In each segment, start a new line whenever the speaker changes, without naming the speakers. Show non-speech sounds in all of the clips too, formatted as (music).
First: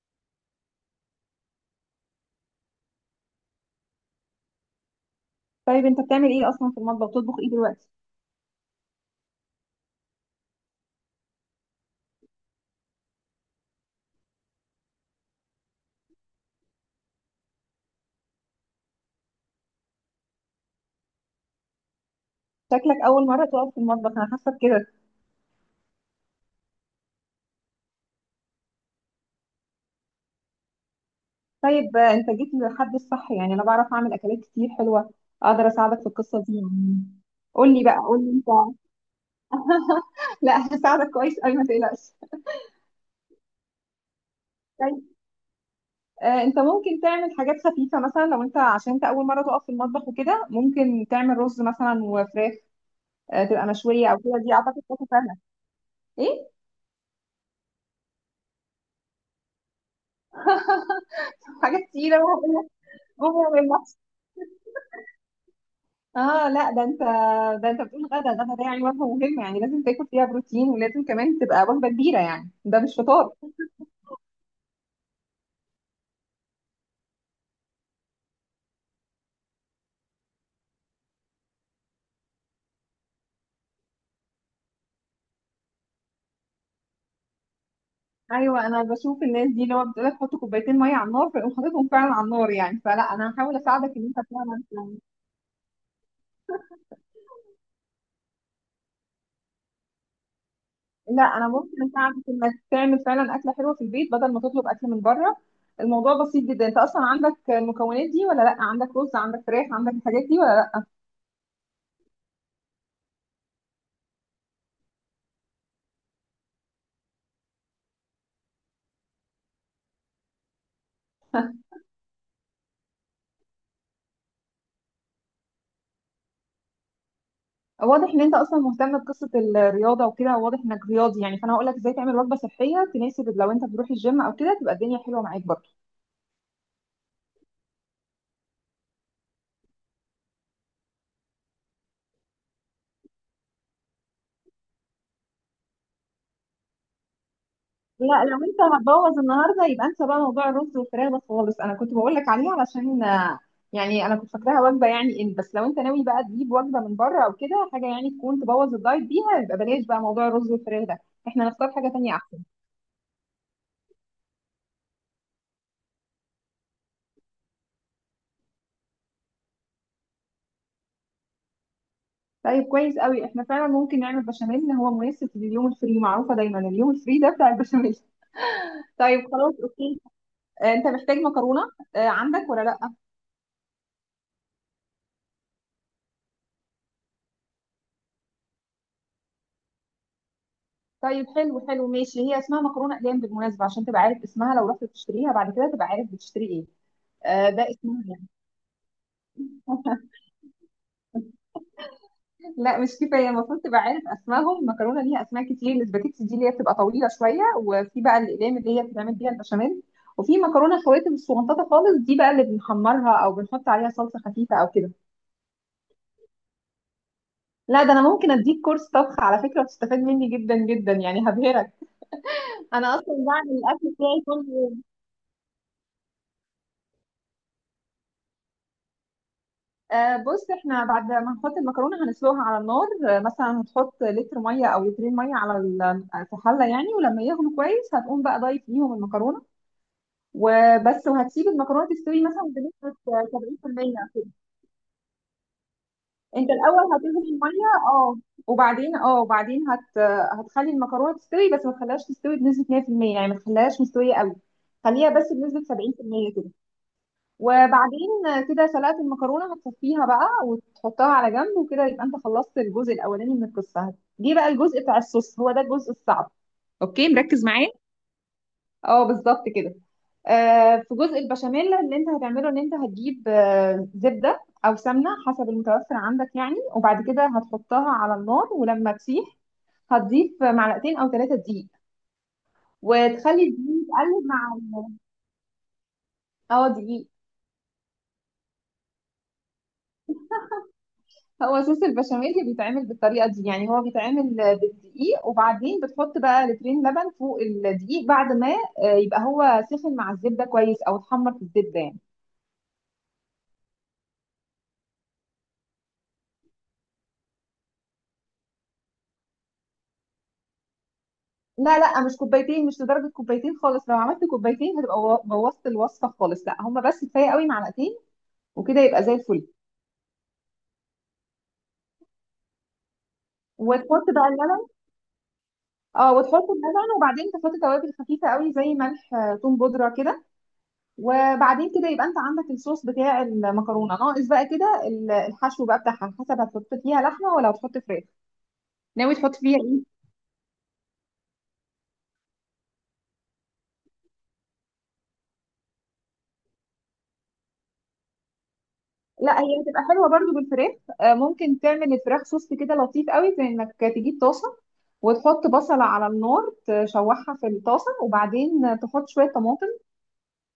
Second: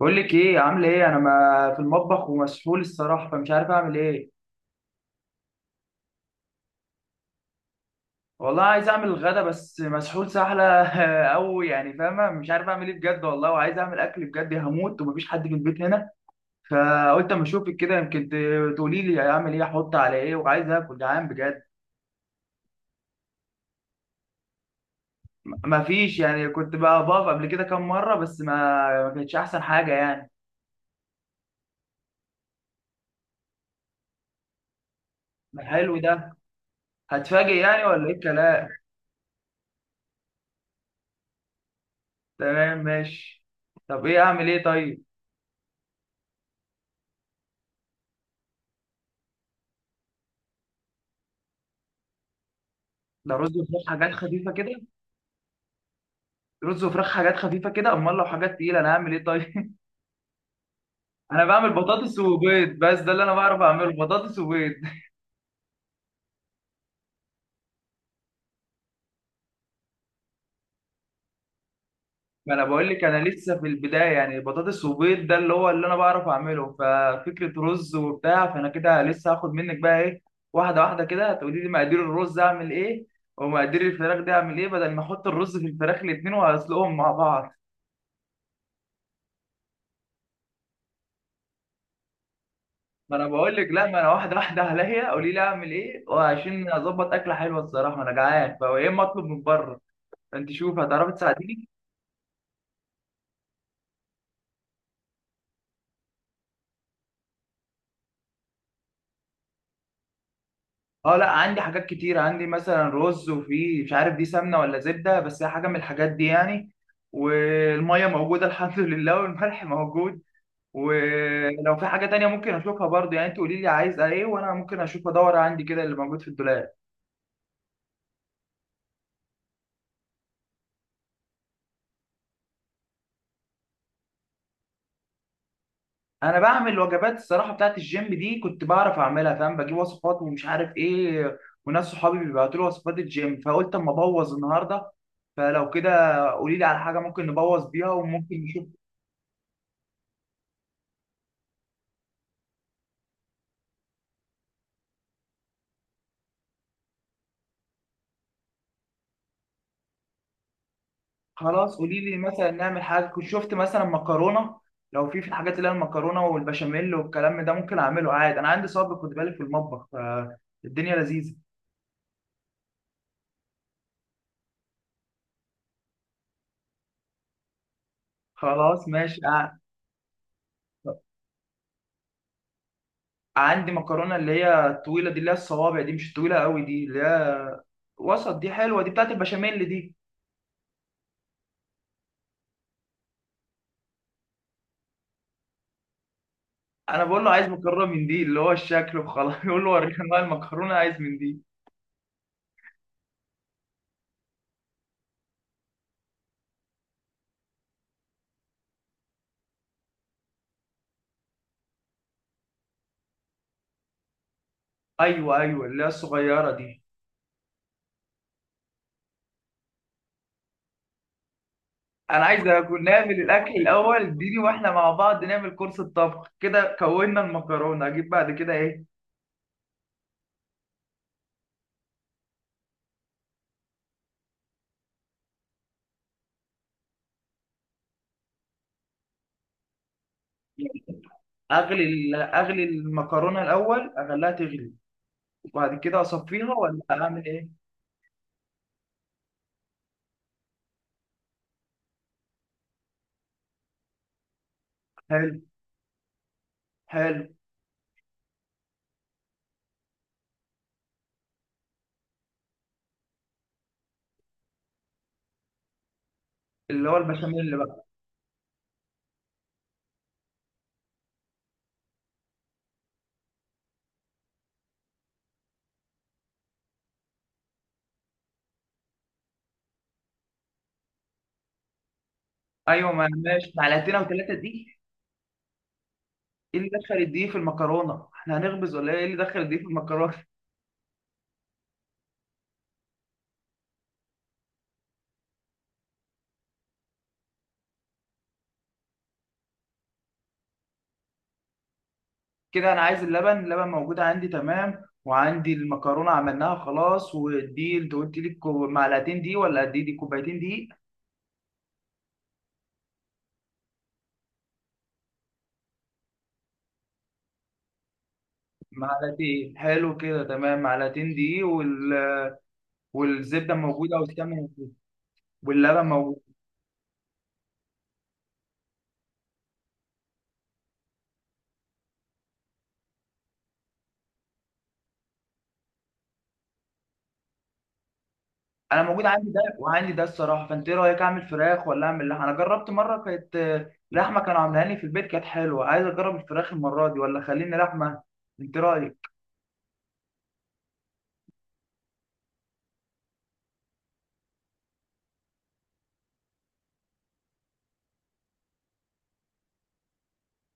بقول لك ايه عامله ايه؟ انا ما في المطبخ ومسحول الصراحه، فمش عارف اعمل ايه.
طيب انت بتعمل ايه اصلا في المطبخ؟ بتطبخ ايه دلوقتي؟
والله عايز اعمل الغدا بس مسحول سحله. (laughs) او يعني فاهمه، مش عارف اعمل ايه بجد والله، وعايز اعمل اكل بجد، هموت ومفيش حد في البيت هنا. فقلت اما اشوفك كده يمكن تقولي لي اعمل ايه، احط على ايه، وعايز اكل، جعان بجد.
شكلك اول مره تقف في المطبخ، انا حاسه كده.
مفيش يعني، كنت بقى بقف قبل كده كام مره بس ما كانتش احسن حاجه يعني.
طيب انت جيت للحد الصح، يعني انا بعرف اعمل اكلات كتير حلوه.
ما
اقدر
حلو
اساعدك في
ده،
القصه دي يعني.
هتفاجئ
قول لي
يعني
بقى،
ولا ايه
قول لي انت.
الكلام؟
(laughs) لا، هساعدك كويس قوي، ما تقلقش.
تمام ماشي. طب ايه، اعمل ايه طيب؟
طيب انت ممكن تعمل حاجات خفيفه مثلا، لو انت عشان انت اول مره تقف في المطبخ وكده، ممكن تعمل رز مثلا وفراخ.
ده رز
تبقى
وفراخ
مشويه
حاجات
او كده،
خفيفه
دي
كده؟
اعتقد تبقى سهله. ايه،
رز وفراخ حاجات خفيفه كده؟ امال لو حاجات تقيله انا هعمل ايه طيب؟ (laughs) انا بعمل
حاجات
بطاطس
كتيره.
وبيض بس، ده اللي انا بعرف اعمله، بطاطس وبيض. (laughs)
اه لا ده انت، ده انت بتقول غدا غدا، ده يعني وجبه مهمه، يعني لازم تاكل فيها بروتين، ولازم كمان تبقى وجبه كبيره، يعني
ما انا
ده
بقول
مش
لك انا
فطار.
لسه في البدايه يعني، بطاطس وبيض ده اللي انا بعرف اعمله، ففكره رز وبتاع، فانا كده لسه هاخد منك بقى ايه. واحده واحده كده تقولي لي مقادير الرز اعمل ايه، ومقادير الفراخ دي اعمل ايه، بدل ما احط الرز في الفراخ الاثنين واسلقهم مع بعض.
ايوه، انا بشوف الناس دي اللي هو بتقول لك حط كوبايتين ميه على النار فيقوم حاططهم فعلا على النار، يعني فلا
ما انا
انا
بقول
هحاول
لك، لا،
اساعدك
ما
ان
انا
انت
واحده واحده
فعلا.
عليا، قولي لي اعمل ايه وعشان اظبط اكله حلوه الصراحه، انا جعان، فيا اما اطلب من بره. انت شوف هتعرفي
لا، انا
تساعديني.
ممكن اساعدك انك تعمل فعلا اكله حلوه في البيت بدل ما تطلب اكل من بره. الموضوع بسيط جدا، انت اصلا عندك المكونات دي ولا لا؟ عندك رز، عندك فراخ، عندك الحاجات دي ولا لا؟
اه لا، عندي حاجات كتير، عندي مثلا رز، وفي مش عارف دي سمنه ولا زبده، بس هي حاجه من الحاجات دي يعني. والميه موجوده (laughs) الحمد لله، والملح موجود، ولو في حاجه تانية ممكن اشوفها برضو يعني، انت قولي لي عايز ايه وانا ممكن اشوف ادور عندي كده اللي موجود في الدولاب.
واضح ان انت اصلا مهتم بقصه الرياضه وكده، واضح انك رياضي يعني، فانا هقول لك ازاي تعمل وجبه صحيه تناسب لو انت بتروح الجيم او كده، تبقى الدنيا حلوه معاك برضه.
انا بعمل وجبات الصراحه بتاعت الجيم دي، كنت بعرف اعملها فاهم، بجيب وصفات ومش عارف ايه، وناس صحابي بيبعتوا لي وصفات الجيم، فقلت اما ابوظ النهارده. فلو كده قولي لي على حاجه ممكن نبوظ بيها
لا،
وممكن
لو انت
نشوف.
هتبوظ النهارده يبقى انسى بقى موضوع الرز والفراخ ده خالص، انا كنت بقول لك عليه علشان يعني انا كنت فاكراها وجبه يعني، ان بس لو انت ناوي بقى تجيب وجبه من بره او كده حاجه يعني تكون تبوظ الدايت بيها، يبقى بلاش بقى موضوع الرز والفراخ ده، احنا نختار
خلاص
حاجه
قولي
تانية
لي،
احسن.
مثلا نعمل حاجه كنت شفت مثلا مكرونه. لو في الحاجات اللي هي المكرونه والبشاميل والكلام ده ممكن اعمله عادي، انا عندي صبر خد بالك في المطبخ، فالدنيا لذيذه.
طيب كويس قوي، احنا فعلا ممكن نعمل بشاميل، هو مناسب لليوم الفري، معروفه دايما اليوم الفري ده بتاع البشاميل.
خلاص
(laughs)
ماشي
طيب خلاص اوكي. انت محتاج مكرونه، عندك ولا لا؟
عندي مكرونه اللي هي الطويله دي، اللي هي الصوابع دي، مش طويله قوي دي، اللي هي وسط دي، حلوه دي، بتاعت البشاميل دي.
طيب حلو حلو ماشي، هي اسمها مكرونه اقلام بالمناسبه، عشان تبقى عارف اسمها، لو رحت تشتريها بعد كده تبقى عارف بتشتري ايه.
انا بقول له عايز
آه ده
مكرونه
اسمها
من دي،
يعني.
اللي هو الشكل وخلاص (laughs) يقول له وريني انواع المكرونه، عايز من دي.
لا مش كفايه، المفروض تبقى عارف اسمائهم، المكرونه ليها اسماء كتير، الاسباجيتي دي اللي هي بتبقى طويله شويه، وفي بقى الاقلام اللي هي بتتعمل بيها البشاميل، وفي مكرونه خواتم الصغنططه خالص، دي بقى اللي بنحمرها او بنحط عليها صلصه خفيفه او كده.
ايوه ايوه، اللي هي الصغيره دي.
لا ده انا ممكن اديك كورس طبخ على فكره، وتستفاد مني جدا جدا يعني، هبهرك.
انا عايز اكون
انا اصلا
نعمل الاكل
بعمل الاكل
الاول،
بتاعي
اديني واحنا
كله.
مع بعض نعمل كورس الطبخ كده. كونا المكرونه، اجيب بعد كده ايه؟
بص، احنا بعد ما نحط المكرونه هنسلقها على النار، مثلا هتحط لتر ميه او لترين ميه على في حله يعني، ولما يغلوا كويس هتقوم بقى ضايف ليهم المكرونه، وبس، وهتسيب
اغلي
المكرونه تستوي مثلا
اغلي
بنسبه
المكرونه الاول،
70% كده.
اخليها تغلي وبعد كده
انت
اصفيها، ولا
الاول
اعمل
هتغلي
ايه؟
الميه، اه وبعدين، اه وبعدين هتخلي المكرونه تستوي، بس ما تخليهاش تستوي بنسبه 100%، يعني ما تخليهاش مستويه قوي، خليها بس
حلو
بنسبه 70% كده.
حلو.
وبعدين كده سلقة المكرونة هتصفيها بقى وتحطها على جنب وكده، يبقى انت خلصت الجزء الأولاني من القصة، جه بقى الجزء بتاع الصوص، هو ده الجزء الصعب.
اللي هو
اوكي
البشاميل
مركز
اللي
معايا.
بقى.
اه بالظبط كده. في جزء البشاميل اللي انت هتعمله، ان انت هتجيب زبدة أو سمنة حسب المتوفر عندك يعني، وبعد كده هتحطها على النار، ولما تسيح هتضيف معلقتين أو ثلاثة دقيق،
ايوه، ما
وتخلي
ماشي،
الدقيق
معلقتين او
يتقلب
ثلاثه
مع.
دي. ايه
اه
اللي دخل
دقيق،
الدقيق في المكرونه؟ احنا هنخبز ولا ايه؟ إيه اللي دخل الدقيق في المكرونه؟
هو صوص البشاميل اللي بيتعمل بالطريقه دي يعني، هو بيتعمل بالدقيق، وبعدين بتحط بقى لترين لبن فوق الدقيق بعد ما يبقى هو سخن مع الزبده كويس او اتحمر في الزبده يعني.
كده انا عايز اللبن، اللبن موجود عندي تمام، وعندي المكرونه عملناها خلاص، ودي انت قلت لي معلقتين دي ولا قد ايه، دي كوبايتين دي؟
لا لا مش كوبايتين، مش لدرجه كوبايتين خالص، لو عملت كوبايتين هتبقى بوظت الوصفه خالص، لا هما بس كفايه قوي معلقتين، وكده يبقى زي الفل.
معلقتين، حلو كده تمام، معلقتين دي والزبده موجوده
وتحط بقى
والسمنه
اللبن.
واللبن
اه
موجود.
وتحط اللبن، وبعدين تحط توابل خفيفه قوي زي ملح، توم بودره كده، وبعدين كده يبقى انت عندك الصوص بتاع المكرونه، ناقص بقى كده الحشو بقى بتاعها، على حسب هتحط فيها لحمه ولا هتحط فراخ.
انا موجود
ناوي
عندي
تحط
ده
فيها
وعندي
ايه؟
ده الصراحه، فانت ايه رايك، اعمل فراخ ولا اعمل لحمه؟ انا جربت مره كانت لحمه، كانوا عاملها لي في البيت كانت حلوه، عايز اجرب الفراخ المره دي ولا خليني لحمه؟ انت رايك.
لا، هي هتبقى حلوه برضو بالفراخ. ممكن تعمل الفراخ صوص كده لطيف قوي، في انك تجيب طاسه وتحط بصله على النار، تشوحها في الطاسه وبعدين تحط شويه طماطم،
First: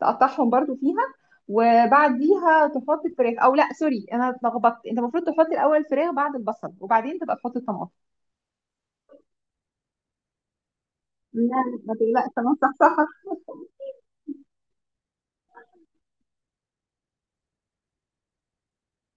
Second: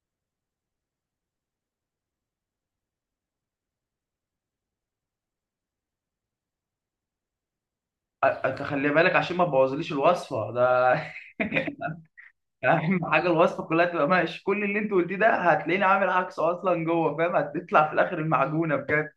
تقطعهم برضو فيها، وبعديها تحط الفراخ، او لا سوري انا اتلخبطت، انت المفروض تحط الاول الفراخ بعد البصل، وبعدين تبقى تحط الطماطم.
أنت خلي بالك عشان ما تبوظليش الوصفه ده.
لا
(laughs)
ما تقلقش، انا صح صح.
اهم (laughs) حاجه الوصفه كلها تبقى ماشي، كل اللي انت قلتيه ده هتلاقيني عامل عكسه اصلا جوه فاهم، هتطلع في الاخر المعجونه بجد.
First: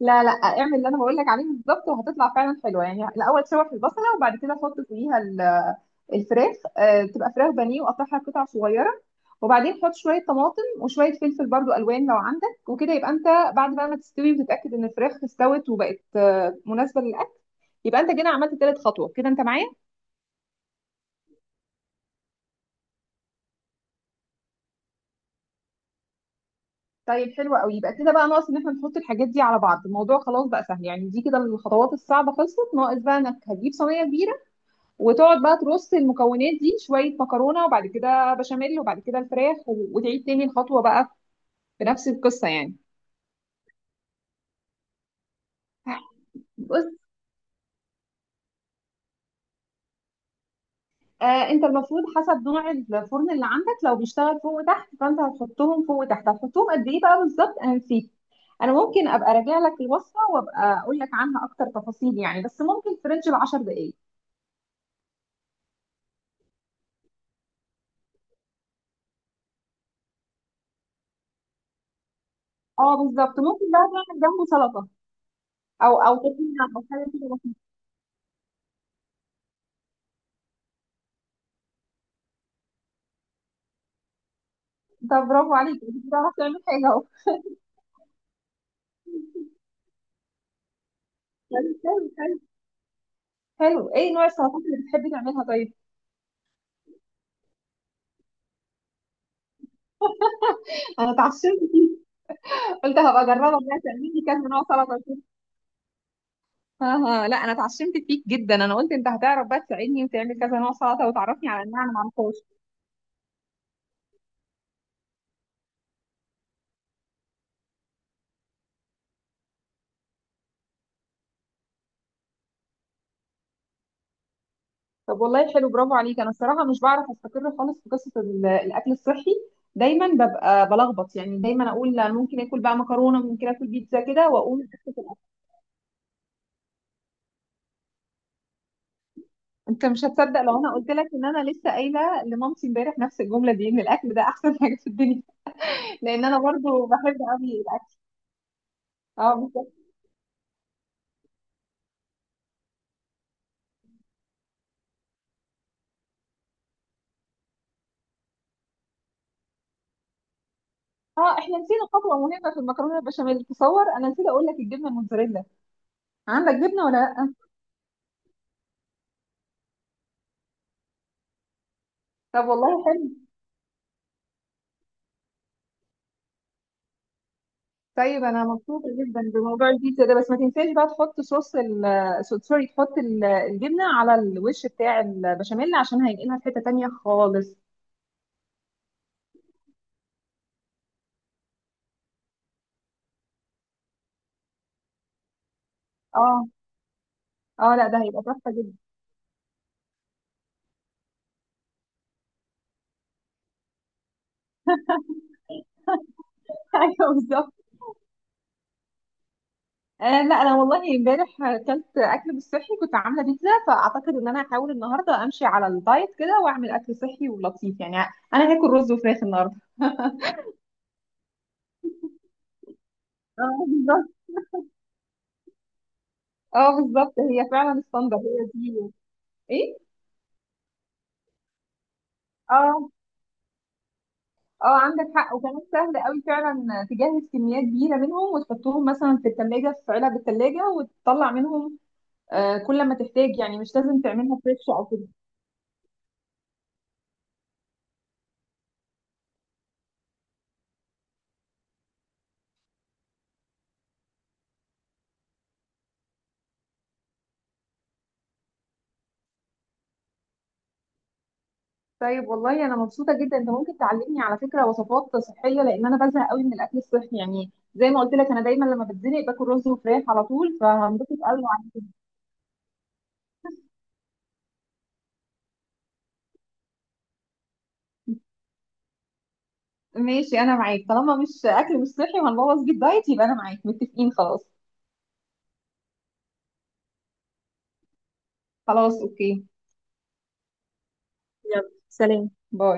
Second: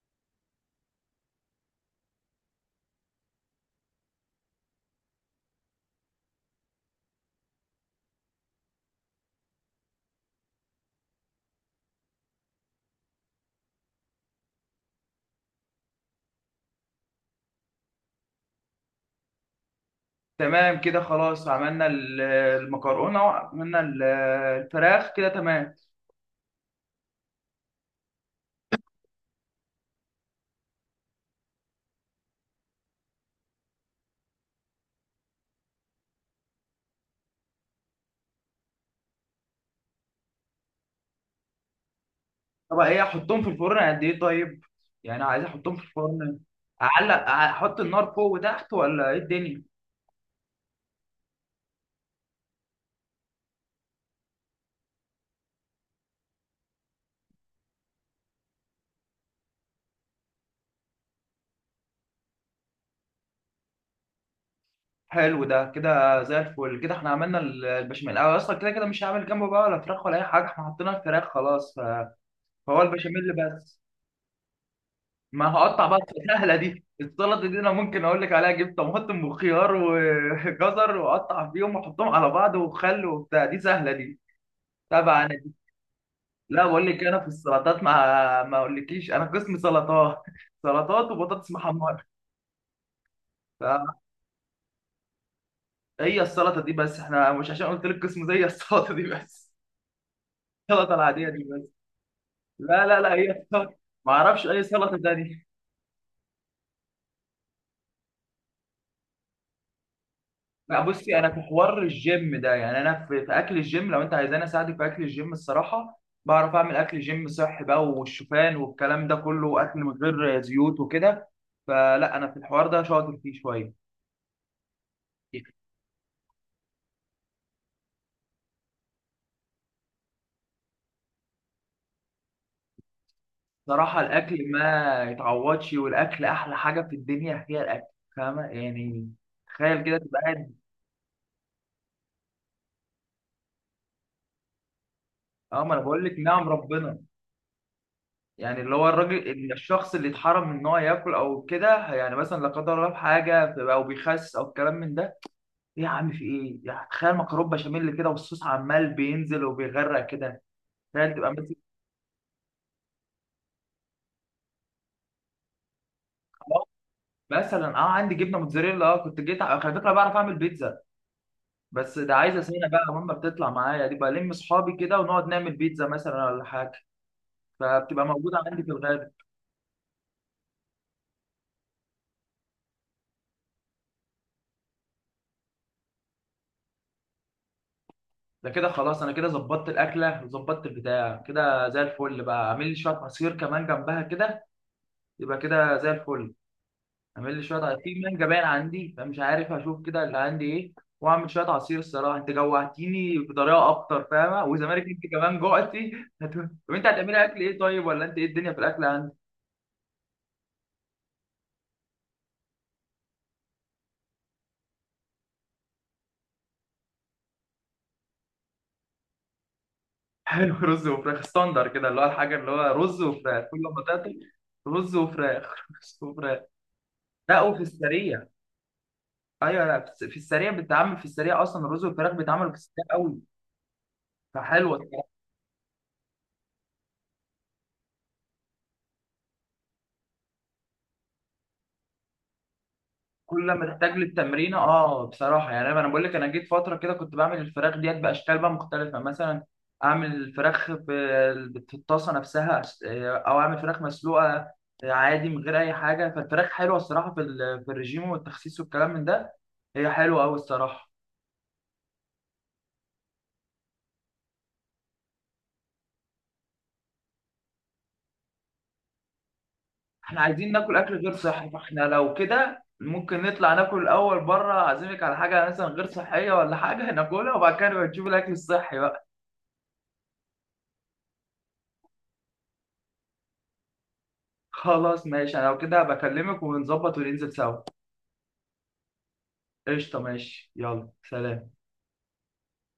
لا لا، اعمل اللي انا بقول لك عليه بالظبط، وهتطلع فعلا حلوه يعني، الاول شوح البصله، وبعد كده حط فوقيها الفراخ، تبقى فراخ بانيه وقطعها قطع صغيره، وبعدين حط شويه طماطم وشويه فلفل برضو الوان لو عندك، وكده يبقى انت بعد بقى ما تستوي وتتاكد ان الفراخ استوت وبقت مناسبه للاكل، يبقى انت كده عملت تالت خطوه، كده انت معايا.
تمام كده خلاص، عملنا المكرونه وعملنا الفراخ كده تمام.
طيب حلو قوي، يبقى كده بقى ناقص ان احنا نحط الحاجات دي على بعض، الموضوع خلاص بقى سهل يعني، دي كده الخطوات الصعبه خلصت، ناقص بقى انك هتجيب صينيه كبيره، وتقعد بقى ترص المكونات دي، شوية مكرونة وبعد كده بشاميل وبعد كده الفراخ، وتعيد تاني الخطوة بقى بنفس القصة يعني.
طب ايه، احطهم في الفرن قد ايه طيب؟ يعني عايز احطهم في الفرن،
بص،
اعلق احط النار فوق وتحت، ولا ايه الدنيا؟
انت المفروض حسب نوع الفرن اللي عندك، لو بيشتغل فوق وتحت فانت هتحطهم فوق وتحت، هتحطهم قد ايه بقى بالظبط انا نسيت، انا ممكن ابقى راجع لك الوصفة وابقى اقول لك عنها اكتر تفاصيل يعني، بس ممكن في رينج ال 10 دقايق.
حلو ده، كده زي الفل، كده احنا عملنا البشاميل. أنا اصلا كده كده مش هعمل جنبه بقى ولا فراخ ولا اي حاجه، احنا حطينا الفراخ خلاص، فهو
اه
البشاميل
بالظبط، ممكن
بس.
بقى تعمل جنبه سلطة،
ما هقطع
او
بقى.
او
سهله
طحينة، او
دي،
حاجة كده
السلطه
بسيطة.
دي انا ممكن اقول لك عليها، جبت طماطم وخيار وجزر (laughs) واقطع فيهم واحطهم على بعض، وخل وبتاع، دي سهله دي،
انت
طبعا دي.
برافو عليك، انت بتعرف تعمل
لا بقول
حاجة.
لك، انا في السلطات ما اقولكيش، انا قسم سلطات (laughs) سلطات وبطاطس
اهو.
محمره.
حلو، ايه نوع السلطات اللي بتحبي تعملها طيب؟
فهي السلطه دي بس، احنا مش عشان قلت لك قسم زي السلطه دي بس، السلطه
انا
العاديه دي
اتعشمت،
بس. لا
قلت
لا لا،
هبقى
هي
اجربك
السلطه.
بقى
ما
تعملي
اعرفش
كذا
اي
نوع سلطه
سلطه
وكده.
تانية.
ها. ها، لا انا اتعشمت فيك جدا، انا قلت انت هتعرف بقى تساعدني وتعمل كذا نوع
لا
سلطه
بصي، انا في
وتعرفني على
حوار
انواع انا ما اعرفهاش.
الجيم ده يعني، انا في اكل الجيم، لو انت عايزاني اساعدك في اكل الجيم الصراحه، بعرف اعمل اكل جيم صحي بقى، والشوفان والكلام ده كله، واكل من غير زيوت وكده، فلا انا في الحوار ده شاطر فيه شويه.
طب والله حلو، برافو عليك، انا الصراحه مش بعرف استقر خالص في قصه الاكل الصحي، دايما ببقى بلخبط يعني، دايما اقول لا، ممكن اكل بقى مكرونه، ممكن اكل
صراحه
بيتزا كده،
الاكل
واقوم أكل في
ما
الأكل.
يتعوضش، والاكل احلى حاجه في الدنيا، هي الاكل. فاهمه يعني، تخيل
انت
كده
مش
تبقى
هتصدق
قاعد.
لو انا قلت لك ان انا لسه قايله لمامتي امبارح نفس الجمله دي، ان الاكل ده احسن (laughs) حاجه في الدنيا،
اه، ما انا بقول لك،
لان انا
نعم
برضو
ربنا.
بحب قوي.
يعني اللي هو الراجل
اه بالظبط.
الشخص اللي اتحرم من ان هو ياكل او كده يعني، مثلا لا قدر الله في حاجه او بيخس او الكلام من ده. ايه يا عم، في ايه يعني؟ تخيل مكرونه بشاميل كده، والصوص عمال بينزل وبيغرق كده، تخيل تبقى
اه
ماسك.
احنا نسينا خطوه مهمه في المكرونه البشاميل، تصور انا نسيت اقول لك الجبنه الموتزاريلا، عندك
خلاص،
جبنه ولا لا؟
مثلا اه عندي جبنه موتزاريلا، اه كنت جيت على فكره بعرف اعمل بيتزا، بس ده عايزه
طب
سنه
والله
بقى، ماما
حلو.
بتطلع معايا، دي بلم اصحابي كده ونقعد نعمل بيتزا مثلا ولا حاجه، فبتبقى
طيب
موجوده
انا
عندي في
مبسوطه
الغالب.
جدا بموضوع البيتزا ده، بس ما تنساش بقى تحط صوص سوري، تحط الجبنه على الوش بتاع البشاميل عشان هينقلها في حته تانيه خالص.
ده كده خلاص، انا كده ظبطت الاكله وظبطت البتاع كده زي الفل، بقى اعمل لي شويه عصير كمان جنبها كده، يبقى كده زي الفل.
اه.
اعمل لي شويه
اه
عصير،
لا، ده
في
هيبقى
مانجا باين
تحفه جدا.
عندي فمش عارف، هشوف كده اللي عندي ايه، واعمل شويه عصير. الصراحه انت جوعتيني بطريقه اكتر فاهمه، وزمالك انت كمان جوعتي (laughs) هت- طب
(laughs)
انت
ايوه
هتعملي اكل
بالظبط.
ايه طيب، ولا انت ايه الدنيا في الاكل عندك؟
لا انا والله امبارح اكلت اكل مش صحي، كنت عامله بيتزا، فاعتقد ان انا هحاول النهارده امشي على الدايت كده واعمل اكل صحي ولطيف يعني، انا هاكل رز وفراخ النهارده.
(laughs) حلو، رز وفراخ، ستاندر كده، اللي هو الحاجه اللي هو رز وفراخ
اه
كل ما
بالظبط.
تاكل، رز وفراخ (laughs) رز وفراخ.
اه بالظبط،
لا،
هي
وفي
فعلا الصندوق
السريع.
هي دي.
ايوه،
ايه.
لا في في السريع بتتعمل، في السريع اصلا الرز والفراخ بيتعملوا في السريع
اه.
قوي، فحلوه.
اه عندك حق، وكمان سهل قوي فعلا، تجهز كميات كبيره منهم وتحطهم مثلا في الثلاجه في علب الثلاجه، وتطلع منهم كل ما تحتاج
كل
يعني،
ما
مش
تحتاج
لازم تعملها
للتمرين،
فريش او
اه
كده.
بصراحه يعني، انا بقول لك، انا جيت فتره كده كنت بعمل الفراخ ديت باشكال بقى مختلفه، مثلا اعمل الفراخ في الطاسه نفسها او اعمل فراخ مسلوقه عادي من غير اي حاجه، فالفراخ حلوه الصراحه في في الرجيم والتخسيس والكلام من ده، هي حلوه قوي الصراحه.
طيب والله انا مبسوطه جدا، انت ممكن تعلمني على فكره وصفات صحيه، لان انا بزهق قوي من الاكل الصحي يعني، زي ما قلت لك انا دايما لما بتزنق باكل رز وفراخ
احنا
على
عايزين
طول،
ناكل اكل غير
فهنبسط قوي.
صحي، فاحنا لو كده ممكن نطلع ناكل الاول بره، اعزمك على حاجه مثلا غير صحيه ولا حاجه ناكلها، وبعد كده نبقى نشوف الاكل الصحي بقى.
ماشي انا معاك، طالما مش اكل مش صحي وهنبوظ بيه الدايت يبقى انا معاك، متفقين خلاص.
خلاص ماشي، انا لو كده بكلمك ونظبط وننزل سوا.
خلاص اوكي.
قشطة، ماشي، يلا سلام.
يلا سلام، باي.